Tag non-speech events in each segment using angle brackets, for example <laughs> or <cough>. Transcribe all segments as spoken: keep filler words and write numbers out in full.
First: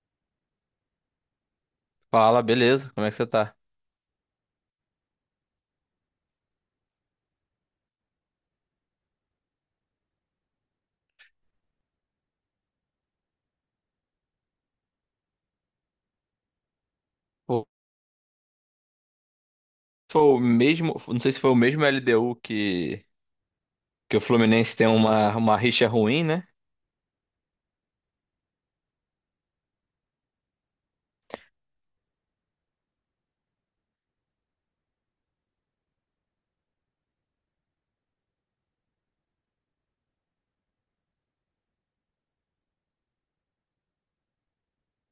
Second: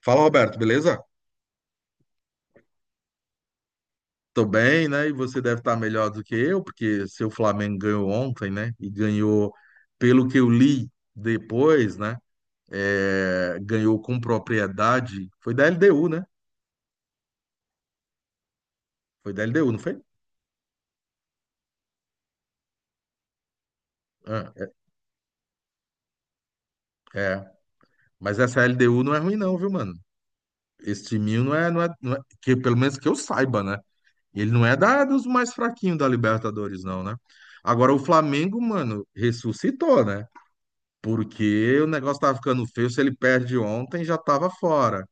Fala, Roberto, beleza? Fala, beleza? Como é que você tá? Tô bem, né? E você deve estar melhor do que eu, porque seu Flamengo ganhou ontem, né? E ganhou, pelo que eu li depois, né? É, ganhou com propriedade. Foi da L D U, né? Pô, Foi da L D U, não foi? foi o mesmo, não sei se foi o mesmo L D U que, que o Ah, Fluminense tem uma, uma rixa ruim, né? é, é. Mas essa L D U não é ruim, não, viu, mano? Esse timinho não é, não é, não é- que pelo menos que eu saiba, né? Ele não é da, dos mais fraquinhos da Libertadores, não, né? Agora o Flamengo, mano, ressuscitou, né? Porque o negócio tava ficando feio. Se ele perde ontem, já tava fora.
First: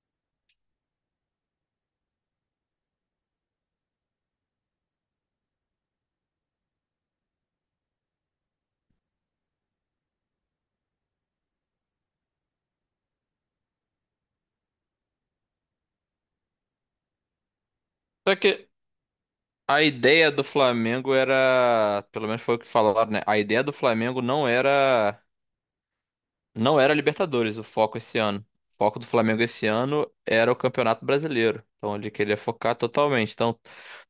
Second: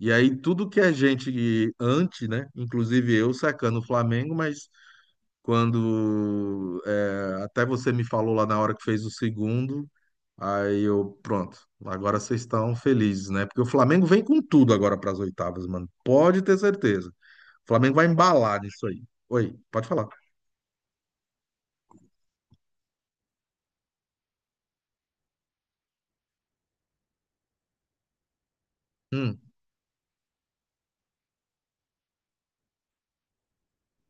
E aí, tudo que a gente antes, né? Inclusive eu sacando o Flamengo, mas quando é, até você me falou lá na hora que fez o segundo, aí eu, pronto, agora vocês estão felizes, né? Porque o Flamengo vem com tudo agora para as oitavas, mano. Pode ter certeza. O Flamengo vai Só embalar que nisso aí. Oi, a pode falar. ideia do Flamengo era, pelo menos foi o que falaram, né? A ideia do Flamengo não era, não era Libertadores, o foco esse ano. O foco do Hum. Flamengo esse ano era o Campeonato Brasileiro. Então ele queria focar totalmente. Então,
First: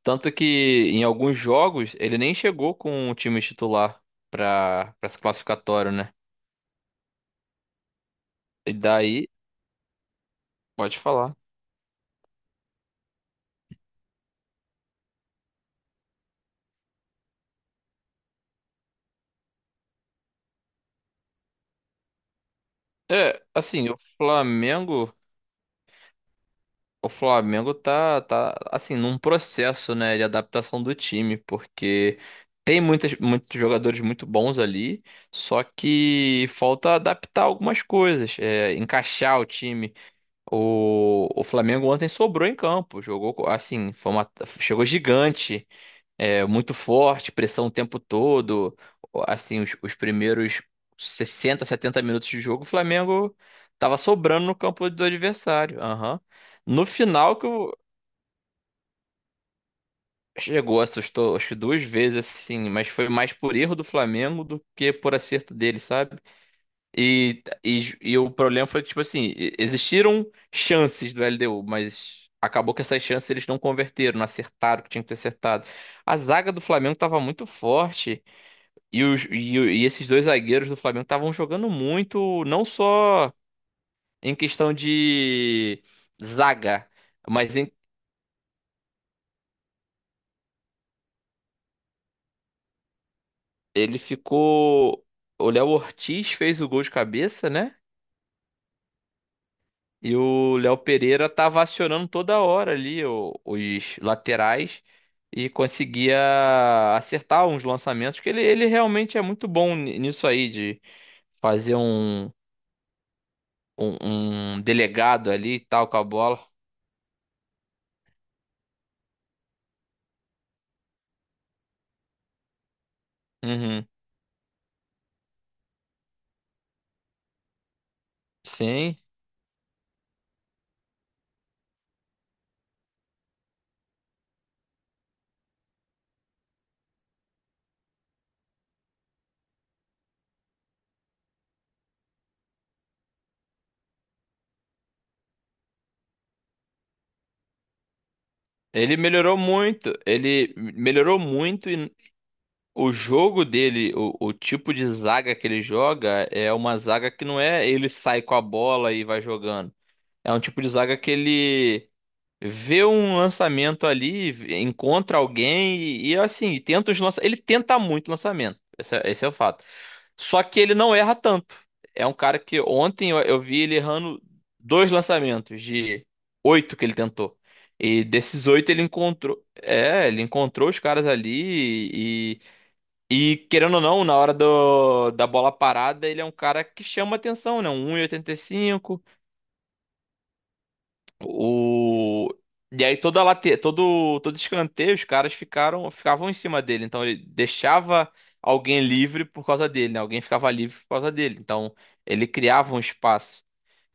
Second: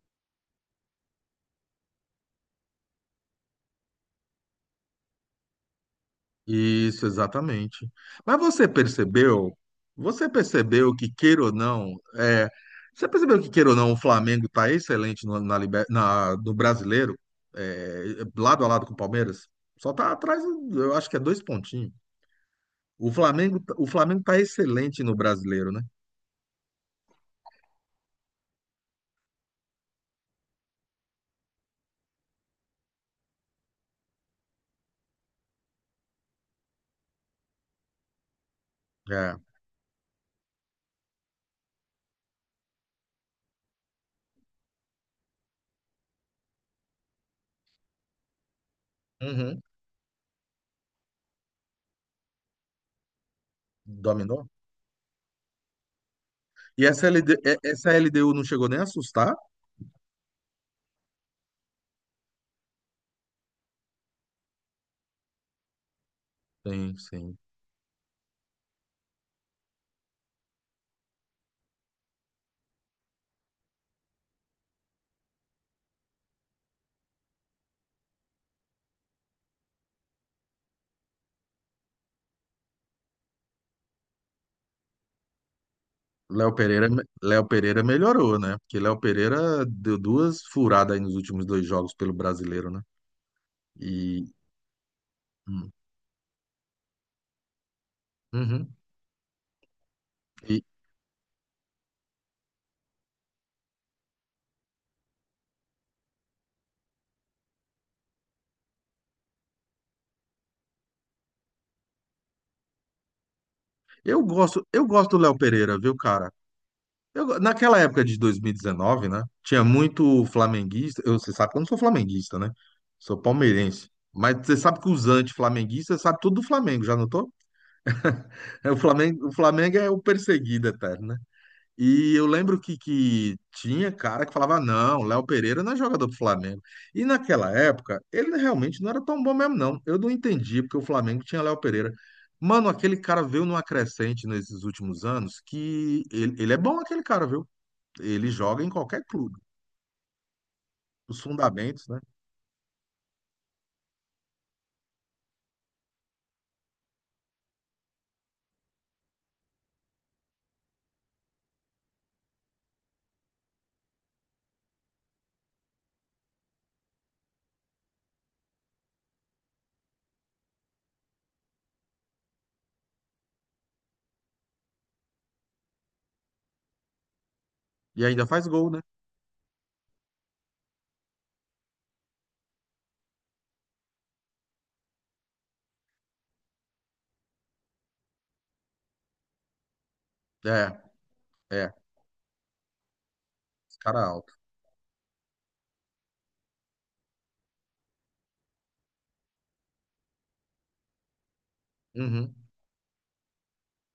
tanto que em alguns jogos ele nem chegou com o time titular para para esse classificatório, né? Isso, exatamente. Mas você E daí, percebeu? Você percebeu pode que, falar. queira ou não, é, você percebeu que, queira ou não, o Flamengo está excelente no, na, liber- na- no brasileiro, é, lado a lado com o Palmeiras? Só está atrás, eu acho que é dois pontinhos. O É, Flamengo, o assim, o Flamengo está excelente no Flamengo, brasileiro, né? o Flamengo tá, tá assim num processo, né, de adaptação do time, porque tem muitas, muitos jogadores muito bons ali, só que falta adaptar algumas coisas, é, É. encaixar o time. O, o Flamengo ontem sobrou em campo, jogou co- assim, foi uma- chegou gigante, é muito forte, pressão o tempo todo. Uhum. Assim, os, os primeiros sessenta setenta minutos de jogo, o Flamengo tava sobrando Dominou. no campo do adversário. Aham. No E essa LD, final que é- eu- essa L D U não chegou nem a assustar? chegou, assustou, acho que duas vezes assim, mas foi mais por erro do Flamengo do que por acerto dele, sabe? Sim, sim. E, e, e o problema foi que, tipo assim, e- existiram chances do L D U, mas acabou que essas chances eles não converteram, não acertaram o que tinha que ter acertado. A zaga do Flamengo estava muito forte. E, os- e o- e esses dois zagueiros do Flamengo estavam jogando muito, não só em questão de Léo zaga, Pereira, Léo mas em- Pereira melhorou, né? Porque Léo Pereira deu duas furadas aí nos últimos dois jogos pelo brasileiro, né? ele E, ficou. O Léo hum, Ortiz fez o gol de cabeça, né? uhum. E o E Léo Pereira tava acionando toda hora ali o- os laterais e conseguia acertar uns lançamentos, que ele, ele realmente é muito bom ni- nisso aí, de fazer um, um, eu um gosto, eu gosto do delegado Léo ali e Pereira, tal viu, com a cara? bola. Eu go- naquela época de dois mil e dezenove, né? Tinha muito flamenguista. Eu, você sabe que eu não sou flamenguista, né? Sou Uhum. palmeirense. Mas você sabe que os anti-flamenguistas sabem tudo do Flamengo, já notou? <laughs> É, O Sim, Flamengo, o Flamengo é o perseguido eterno, né? E eu lembro que, que tinha cara que falava, não, Léo Pereira não é jogador do Flamengo. E naquela época, ele realmente não era tão bom mesmo, não. Eu não entendi porque o Flamengo tinha Léo Pereira. Mano, aquele cara veio numa crescente nesses últimos anos que ele, ele é bom aquele cara, viu? Ele joga em ele qualquer melhorou clube. muito, ele melhorou Os muito fundamentos, e né? o jogo dele, o, o tipo de zaga que ele joga é uma zaga que não é ele sai com a bola e vai jogando. É um tipo de zaga que ele vê um lançamento ali, v- encontra alguém e, e, assim, tenta os lança... ele tenta muito lançamento. Esse é, esse é o fato. Só que ele não erra tanto. É um cara que ontem eu, eu vi ele errando dois lançamentos de oito que ele tentou. E E ainda faz desses gol, oito né? ele encontrou, é, ele encontrou os caras ali e, e querendo ou não, na hora do, da bola parada, ele é um cara que chama atenção, né? Um 1,85 É, é. o... E aí toda late... Esse cara é todo alto. todo escanteio os caras ficaram ficavam em cima dele, então ele deixava alguém livre por causa dele, né? Alguém ficava livre por causa dele. Então ele Uhum. criava um espaço.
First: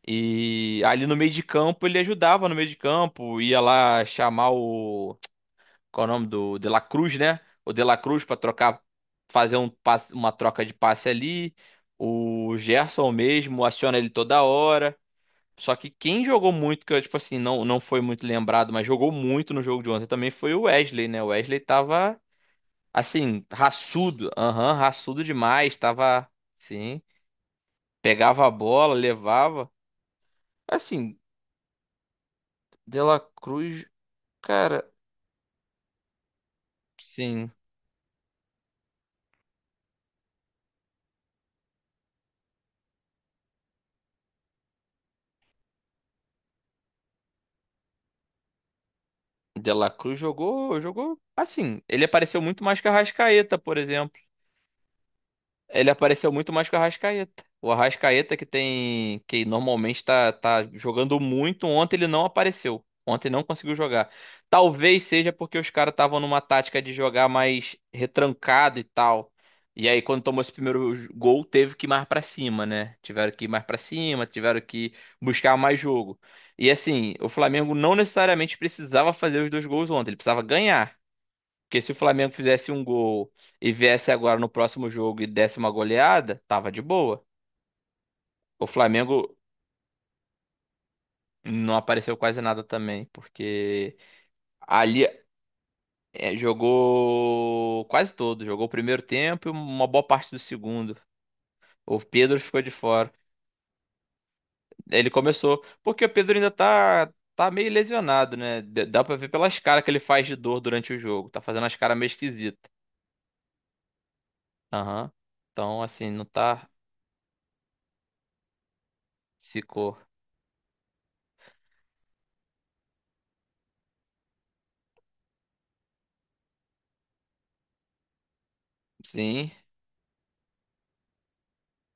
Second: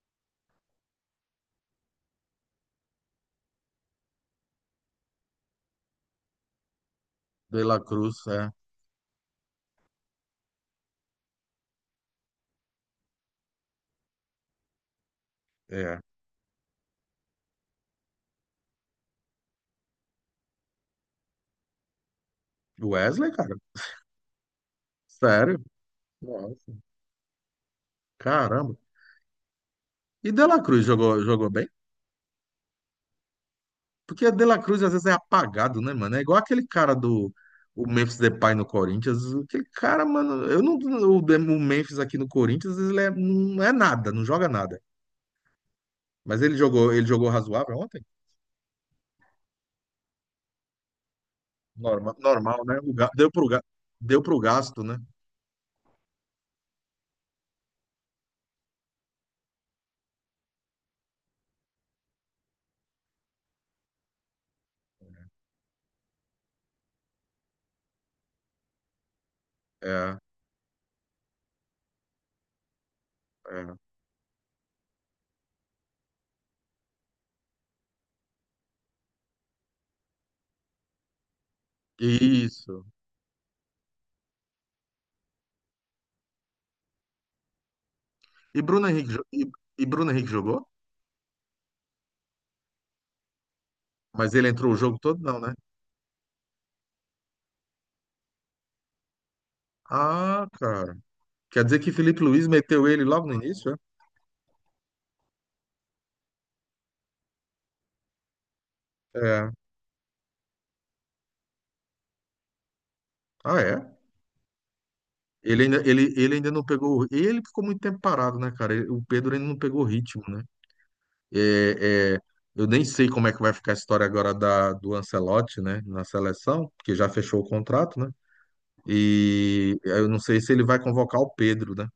E ali no meio de campo ele ajudava no meio de campo, ia lá chamar o qual é o nome do De La Cruz, né? De O La De La Cruz Cruz, para é, trocar fazer um passe- uma troca de passe ali. O Gerson mesmo aciona ele toda hora. Só que é. quem jogou muito, que eu, tipo assim, não, não foi muito lembrado, mas jogou muito no jogo de ontem também foi o Wesley, né? O Wesley tava, Wesley, assim, cara. raçudo. Aham, raçudo Sério? demais. Tava, Nossa. sim. Pegava a Caramba. bola, levava. E De La Cruz jogou, Assim, jogou bem? De La Cruz, Porque a De La Cruz cara, às vezes é apagado, né, mano? É igual aquele cara do sim. o Memphis Depay no Corinthians. Aquele cara, mano, eu não o, De- o Memphis aqui no Corinthians, ele é- não é nada, não joga nada. Mas ele jogou, ele jogou razoável ontem? De La Cruz jogou, jogou, assim, ele Normal, apareceu muito normal, né? mais que a O ga- Deu pro, Arrascaeta, ga- por exemplo. deu pro gasto, né? Ele apareceu muito mais que o Arrascaeta. O Arrascaeta que tem, que normalmente tá, tá jogando muito, ontem ele não apareceu. Ontem não conseguiu jogar. Talvez seja porque os caras estavam numa tática de jogar mais retrancado e tal. E aí É, quando tomou esse primeiro j- gol, teve que ir mais pra cima, né? Tiveram que ir mais é. pra cima, tiveram que buscar mais jogo. E assim, o Flamengo não necessariamente precisava fazer os dois gols ontem, ele precisava ganhar. Porque se o Flamengo fizesse um Isso. gol e viesse agora no próximo jogo e desse uma goleada, tava de boa. E O Bruno Henrique, Flamengo jo- e, e Bruno Henrique jogou? não apareceu quase nada também, porque Mas ele entrou o jogo ali todo, não, né? eh, jogou quase todo, jogou o primeiro tempo e uma boa parte do Ah, cara. segundo. Quer dizer que O Felipe Pedro Luiz ficou de meteu ele fora. logo no início, Ele começou, porque o Pedro ainda tá tá meio lesionado, né? D- Dá pra é? ver É. pelas caras que ele faz de dor durante o jogo. Tá fazendo as caras meio esquisitas. Ah, é? Aham. Ele ainda, Então, assim, ele, não ele ainda não tá. pegou. Ele ficou muito tempo parado, né, cara? Ele- O Pedro ainda não pegou Ficou. ritmo, né? É, é, eu nem sei como é que vai ficar a história agora da, do Ancelotti, né, na seleção, porque já fechou o contrato, né? Sim. E eu não sei se ele vai convocar o Pedro, né,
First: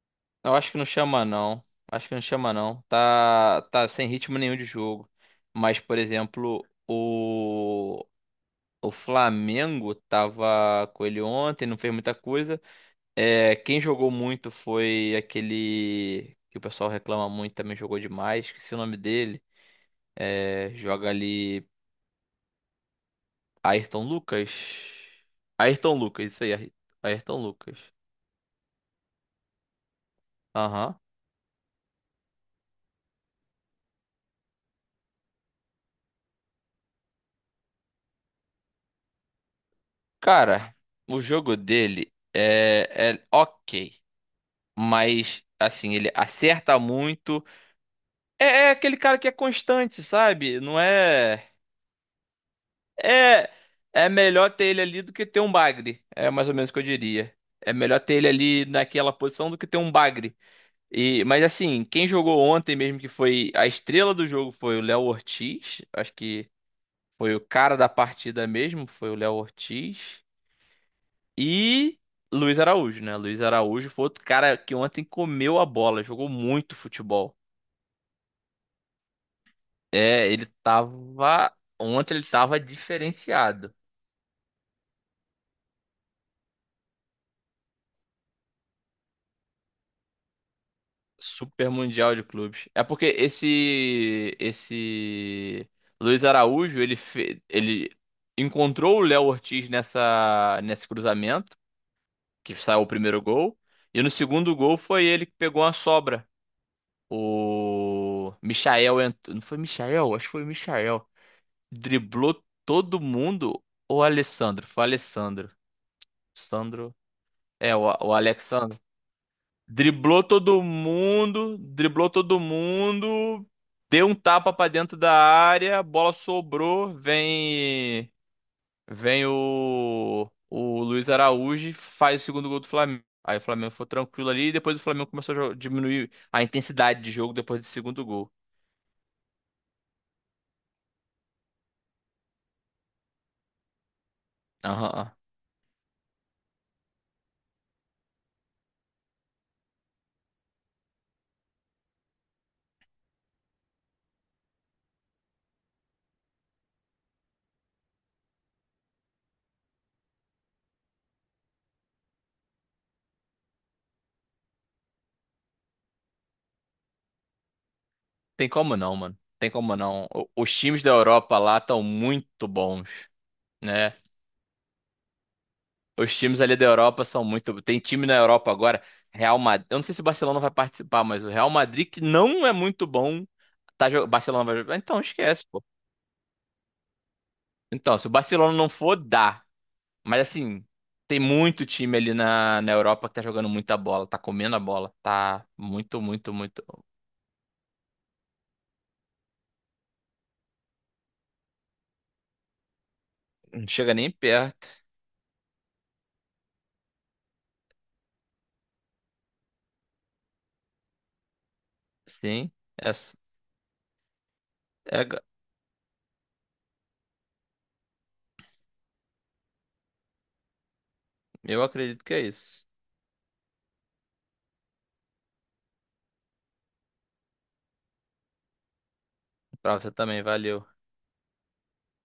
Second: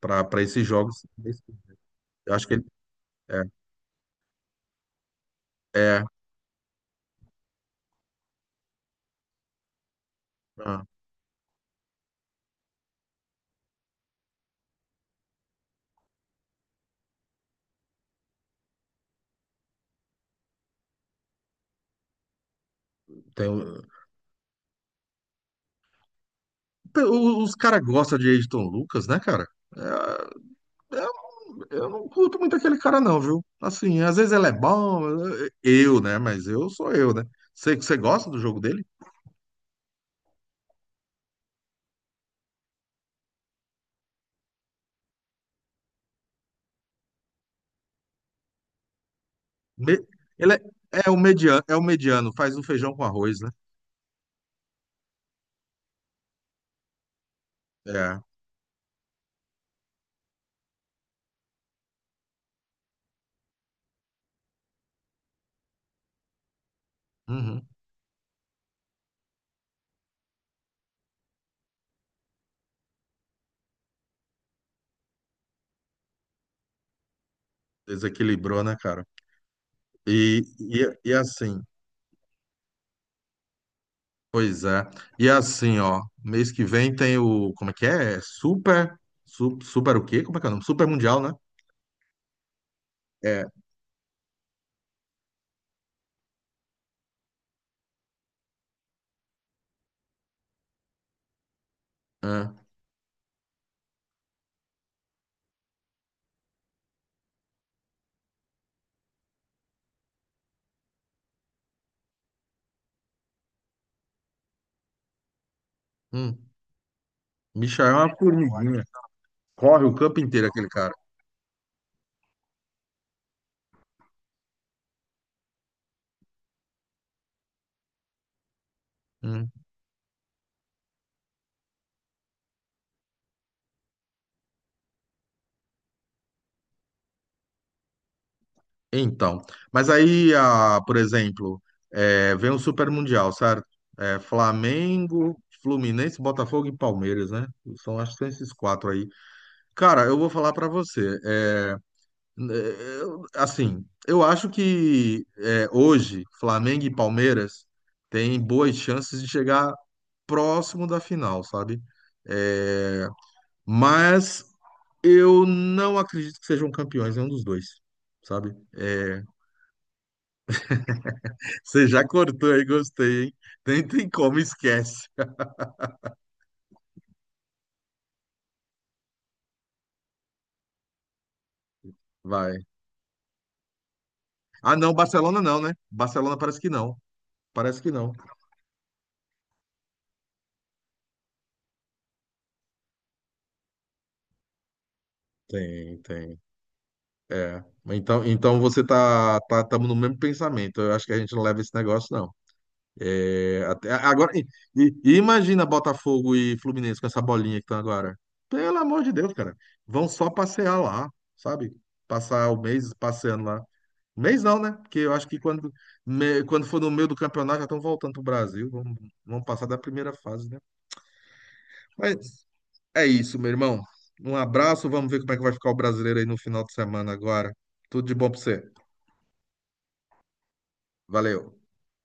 para para Eu esses acho que não jogos. chama não. Acho que não Eu acho chama que ele. não. É, Tá, tá sem ritmo nenhum de jogo. Mas, por é, exemplo, o o Flamengo ah, tava com ele ontem, não fez muita coisa. É, quem jogou muito foi aquele que o pessoal reclama muito, também jogou demais, esqueci o nome dele. É, joga ali tem, o- Ayrton Lucas. Ayrton Lucas, isso aí, Ay- Ayrton o- os Lucas. caras gostam de Ayrton Lucas, né, cara? É, Aham. eu não curto muito aquele cara, não, viu? Assim, às vezes ele é bom, eu, né? Mas eu sou eu, né? Você, você gosta do jogo dele? Cara, o jogo dele é, é ok. Mas assim, ele acerta muito. É, é aquele cara que é constante, Me- ele é, sabe? Não é o é. mediano, é o mediano, faz um feijão com arroz, né? É. É melhor ter ele ali do que ter um bagre. É mais ou menos o que eu diria. É melhor ter É. ele ali naquela posição do que ter um bagre. E, mas assim, quem jogou ontem mesmo que foi a estrela do jogo foi o Léo Ortiz. Acho que foi o Uhum. cara da partida mesmo, foi o Léo Ortiz. E Luiz Araújo, né? Luiz Araújo foi outro cara que ontem comeu a bola, jogou muito futebol. Desequilibrou, né, cara? É, E, ele e, e tava. assim, Ontem ele tava diferenciado. pois é. E assim, ó, mês que vem tem o, como é que é? É Super, su, super o quê? Como é que é o nome? Super Mundial, né? Super Mundial de Clubes. É porque É. esse. Esse. Luiz Araújo, ele, fe- ele encontrou o Léo Ortiz nessa... nesse cruzamento, que É. saiu o primeiro gol. E no segundo gol foi ele que pegou uma sobra. O Michael entrou. Não foi Michael? Acho que foi Michael. Driblou todo mundo. Ou Alessandro? Foi Alessandro. Hum. Sandro. É, o, Michael é o uma Alexandre. formiguinha. Corre o campo Driblou inteiro todo aquele cara. mundo, driblou todo mundo, deu um tapa pra dentro da área, a bola sobrou, vem vem Hum. o o Luiz Araújo, e faz o segundo gol do Flamengo. Aí o Flamengo foi tranquilo ali e depois o Flamengo começou a jo- diminuir a intensidade de jogo depois do segundo gol. Então, mas aí, ah, por exemplo, eh, vem o Super Mundial, certo? Eh, Aham. Flamengo, Fluminense, Botafogo e Palmeiras, né? São, acho que são esses quatro aí. Cara, eu vou falar pra você. Eh, n- eh, eu- assim, eu acho que eh, hoje Flamengo e Palmeiras têm boas chances de chegar próximo da final, sabe? Eh, mas eu não acredito que sejam campeões nenhum dos dois, Tem sabe? como não, mano. É, Tem como não. O- os times da Europa lá estão você já muito cortou aí, bons, gostei, hein? Nem né? tem como, esquece. Os times ali da Europa são muito. Tem time na Europa agora, Real Madrid. Eu não sei se o Barcelona vai participar, mas o Real Madrid, que não é Vai. muito bom, tá jogando. Barcelona vai Ah, jogar. não, Então, Barcelona esquece, não, pô. né? Barcelona parece que não. Parece que Então, se o não. Barcelona não for, dá. Mas assim, tem muito time ali na, na Europa que tá jogando muita bola, tá comendo a bola. Tá muito, Tem, muito, tem. muito. É. Então, então você tá, tá, tamo no mesmo pensamento. Eu acho que a gente não leva esse negócio, não. É, Não até- chega nem agora, e, perto. e- e imagina Botafogo e Fluminense com essa bolinha que estão agora. Pelo amor de Deus, cara. Vão só passear lá, sabe? Passar Sim, o é, mês passeando lá. Mês não, né? Porque eu é- acho que quando, me- quando for no meio do campeonato já estão voltando para o Brasil. Vamos, vamos passar da primeira fase, né? eu acredito que é Mas isso. é isso, meu irmão. Um abraço. Vamos ver como é que vai ficar o brasileiro aí no final de semana agora. Tudo de bom para você. Pra você também, valeu. Valeu.